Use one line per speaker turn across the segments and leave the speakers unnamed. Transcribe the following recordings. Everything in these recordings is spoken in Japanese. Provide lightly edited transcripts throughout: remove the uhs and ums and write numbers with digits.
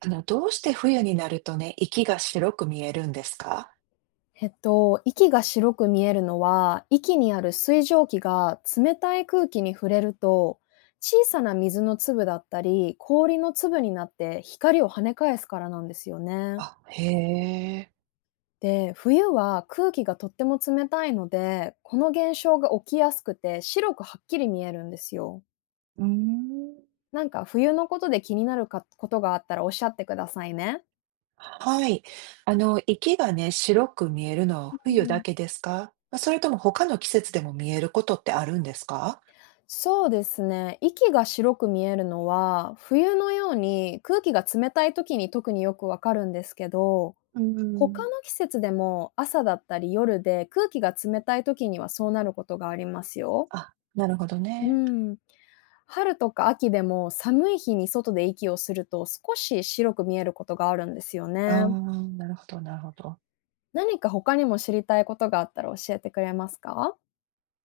どうして冬になるとね、息が白く見えるんですか？
息が白く見えるのは、息にある水蒸気が冷たい空気に触れると、小さな水の粒だったり、氷の粒になって光を跳ね返すからなんですよね。
あ、へえ。
で、冬は空気がとっても冷たいので、この現象が起きやすくて、白くはっきり見えるんですよ。
うーん。
なんか冬のことで気になるかことがあったらおっしゃってくださいね。
はい。息がね、白く見えるのは
う
冬だ
ん、
けですか？ま、それとも他の季節でも見えることってあるんですか？
そうですね。息が白く見えるのは、冬のように空気が冷たい時に特によくわかるんですけど、
うー
他
ん。
の季節でも朝だったり夜で空気が冷たい時にはそうなることがありますよ。
あ、なるほど
う
ね。
ん。春とか秋でも寒い日に外で息をすると少し白く見えることがあるんですよ
あ
ね。
あ、なるほどなるほど。
何か他にも知りたいことがあったら教えてくれますか？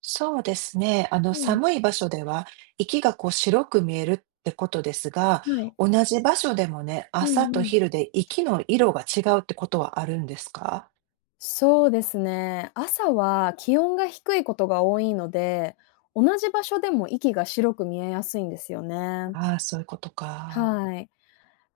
そうですね。
うん。
寒い場所では、息がこう白く見えるってことですが、
はい。
同じ場所でもね、
う
朝
んう
と
ん。
昼で息の色が違うってことはあるんですか。
そうですね。朝は気温が低いことが多いので、同じ場所でも息が白く見えやすいんですよね。
ああそういうことか。
はい。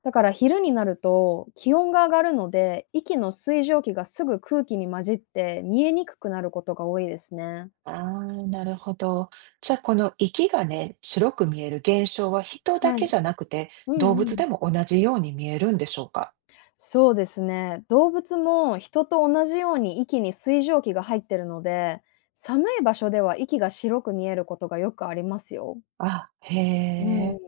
だから昼になると気温が上がるので、息の水蒸気がすぐ空気に混じって見えにくくなることが多いですね。
ああ、なるほど。じゃあ、この息がね、白く見える現象は人だ
は
け
い。
じゃなくて、
う
動
んう
物
ん。
でも同じように見えるんでしょうか。
そうですね。動物も人と同じように息に水蒸気が入ってるので、寒い場所では息が白く見えることがよくありますよ。
あ、へ
うん。
え。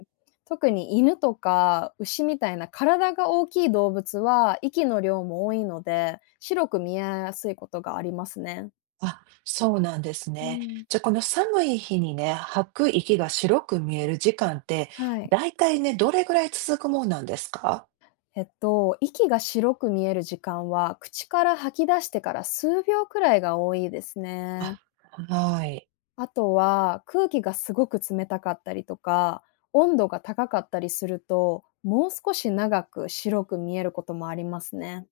特に犬とか牛みたいな体が大きい動物は息の量も多いので、白く見えやすいことがありますね。
あ、そうなんです
う
ね。
ん。
じゃ、あこの寒い日にね、吐く息が白く見える時間って、
はい。
だいたいね、どれぐらい続くもんなんですか？
息が白く見える時間は、口から吐き出してから数秒くらいが多いですね。
あ、はい。
あとは、空気がすごく冷たかったりとか、温度が高かったりすると、もう少し長く白く見えることもありますね。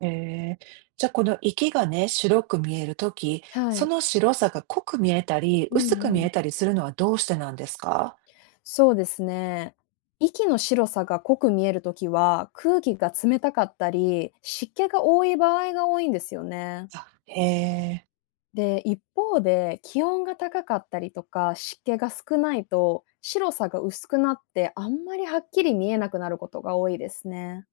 ええ。じゃ、あこの息がね、白く見えるとき、
は
そ
い。
の白さが濃く見えたり、
うん
薄く
う
見
ん、
えたりするのはどうしてなんですか？
そうですね。息の白さが濃く見えるときは、空気が冷たかったり、湿気が多い場合が多いんですよね。
あ、へえ、
で、一方で気温が高かったりとか、湿気が少ないと、白さが薄くなって、あんまりはっきり見えなくなることが多いですね。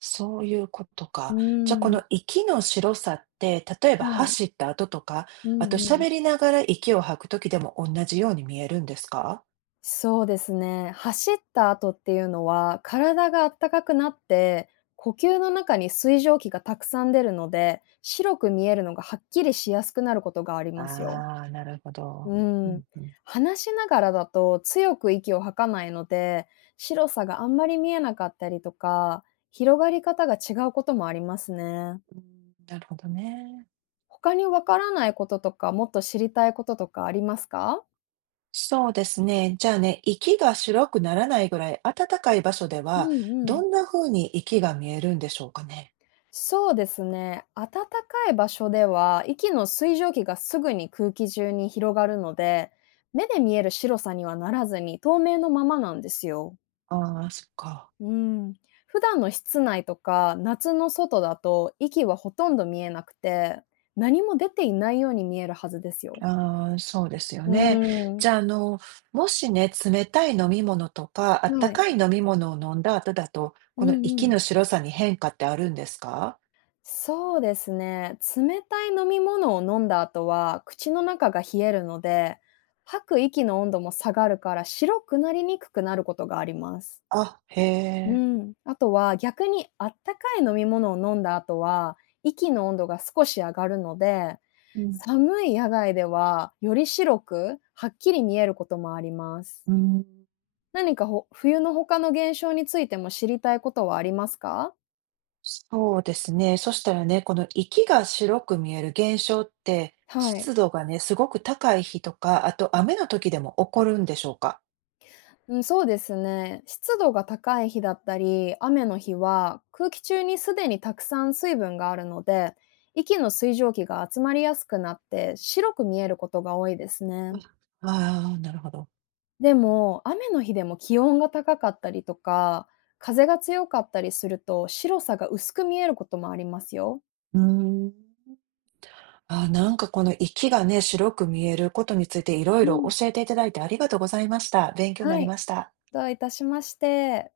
そういうこと
う
か。じゃ、あ
ー
こ
ん。
の息の白さって、例えば
はい。
走った後とか、
う
あ
ん
と
うん、
喋りながら息を吐くときでも同じように見えるんですか？
そうですね。走った後っていうのは、体が暖かくなって、呼吸の中に水蒸気がたくさん出るので、白く見えるのがはっきりしやすくなることがあり
あ
ますよ。
あ、なるほ
う
ど。う
ん。
んうん。
話しながらだと強く息を吐かないので、白さがあんまり見えなかったりとか、広がり方が違うこともありますね。
うーん、なるほどね。
他にわからないこととか、もっと知りたいこととかありますか？
そうですね。じゃあね、息が白くならないぐらい暖かい場所で
う
は、
んう
ど
ん。
んな風に息が見えるんでしょうかね？
そうですね。暖かい場所では、息の水蒸気がすぐに空気中に広がるので、目で見える白さにはならずに透明のままなんですよ。
ああ、そっか。
うん。普段の室内とか夏の外だと息はほとんど見えなくて、何も出ていないように見えるはずですよ。
ああ、そうですよ
う
ね。
ん。
じゃあ、もしね、冷たい飲み物とか、あっ
は
た
い。
かい飲み物を飲んだ後だと、
う
この
んう
息
ん。
の白さに変化ってあるんですか？
そうですね。冷たい飲み物を飲んだ後は、口の中が冷えるので、吐く息の温度も下がるから、白くなりにくくなることがあります。
あ、へ
う
え。
ん。あとは、逆にあったかい飲み物を飲んだ後は、息の温度が少し上がるので、
うん、
寒い野外では、より白く、はっきり見えることもあります。
うーん。
何か冬の他の現象についても知りたいことはありますか？
そうですね。そしたらね、この息が白く見える現象って、
はい。
湿度がね、すごく高い日とか、あと雨の時でも起こるんでしょうか？
うん、そうですね。湿度が高い日だったり、雨の日は空気中にすでにたくさん水分があるので、息の水蒸気が集まりやすくなって白く見えることが多いですね。
ああ、なるほど。
でも、雨の日でも気温が高かったりとか、風が強かったりすると白さが薄く見えることもありますよ。
うーん。あー、なんかこの息がね、白く見えることについていろ
う
いろ
ん。
教えていただいてありがとうございました。勉強にな
は
り
い。
ました。
どういたしまして。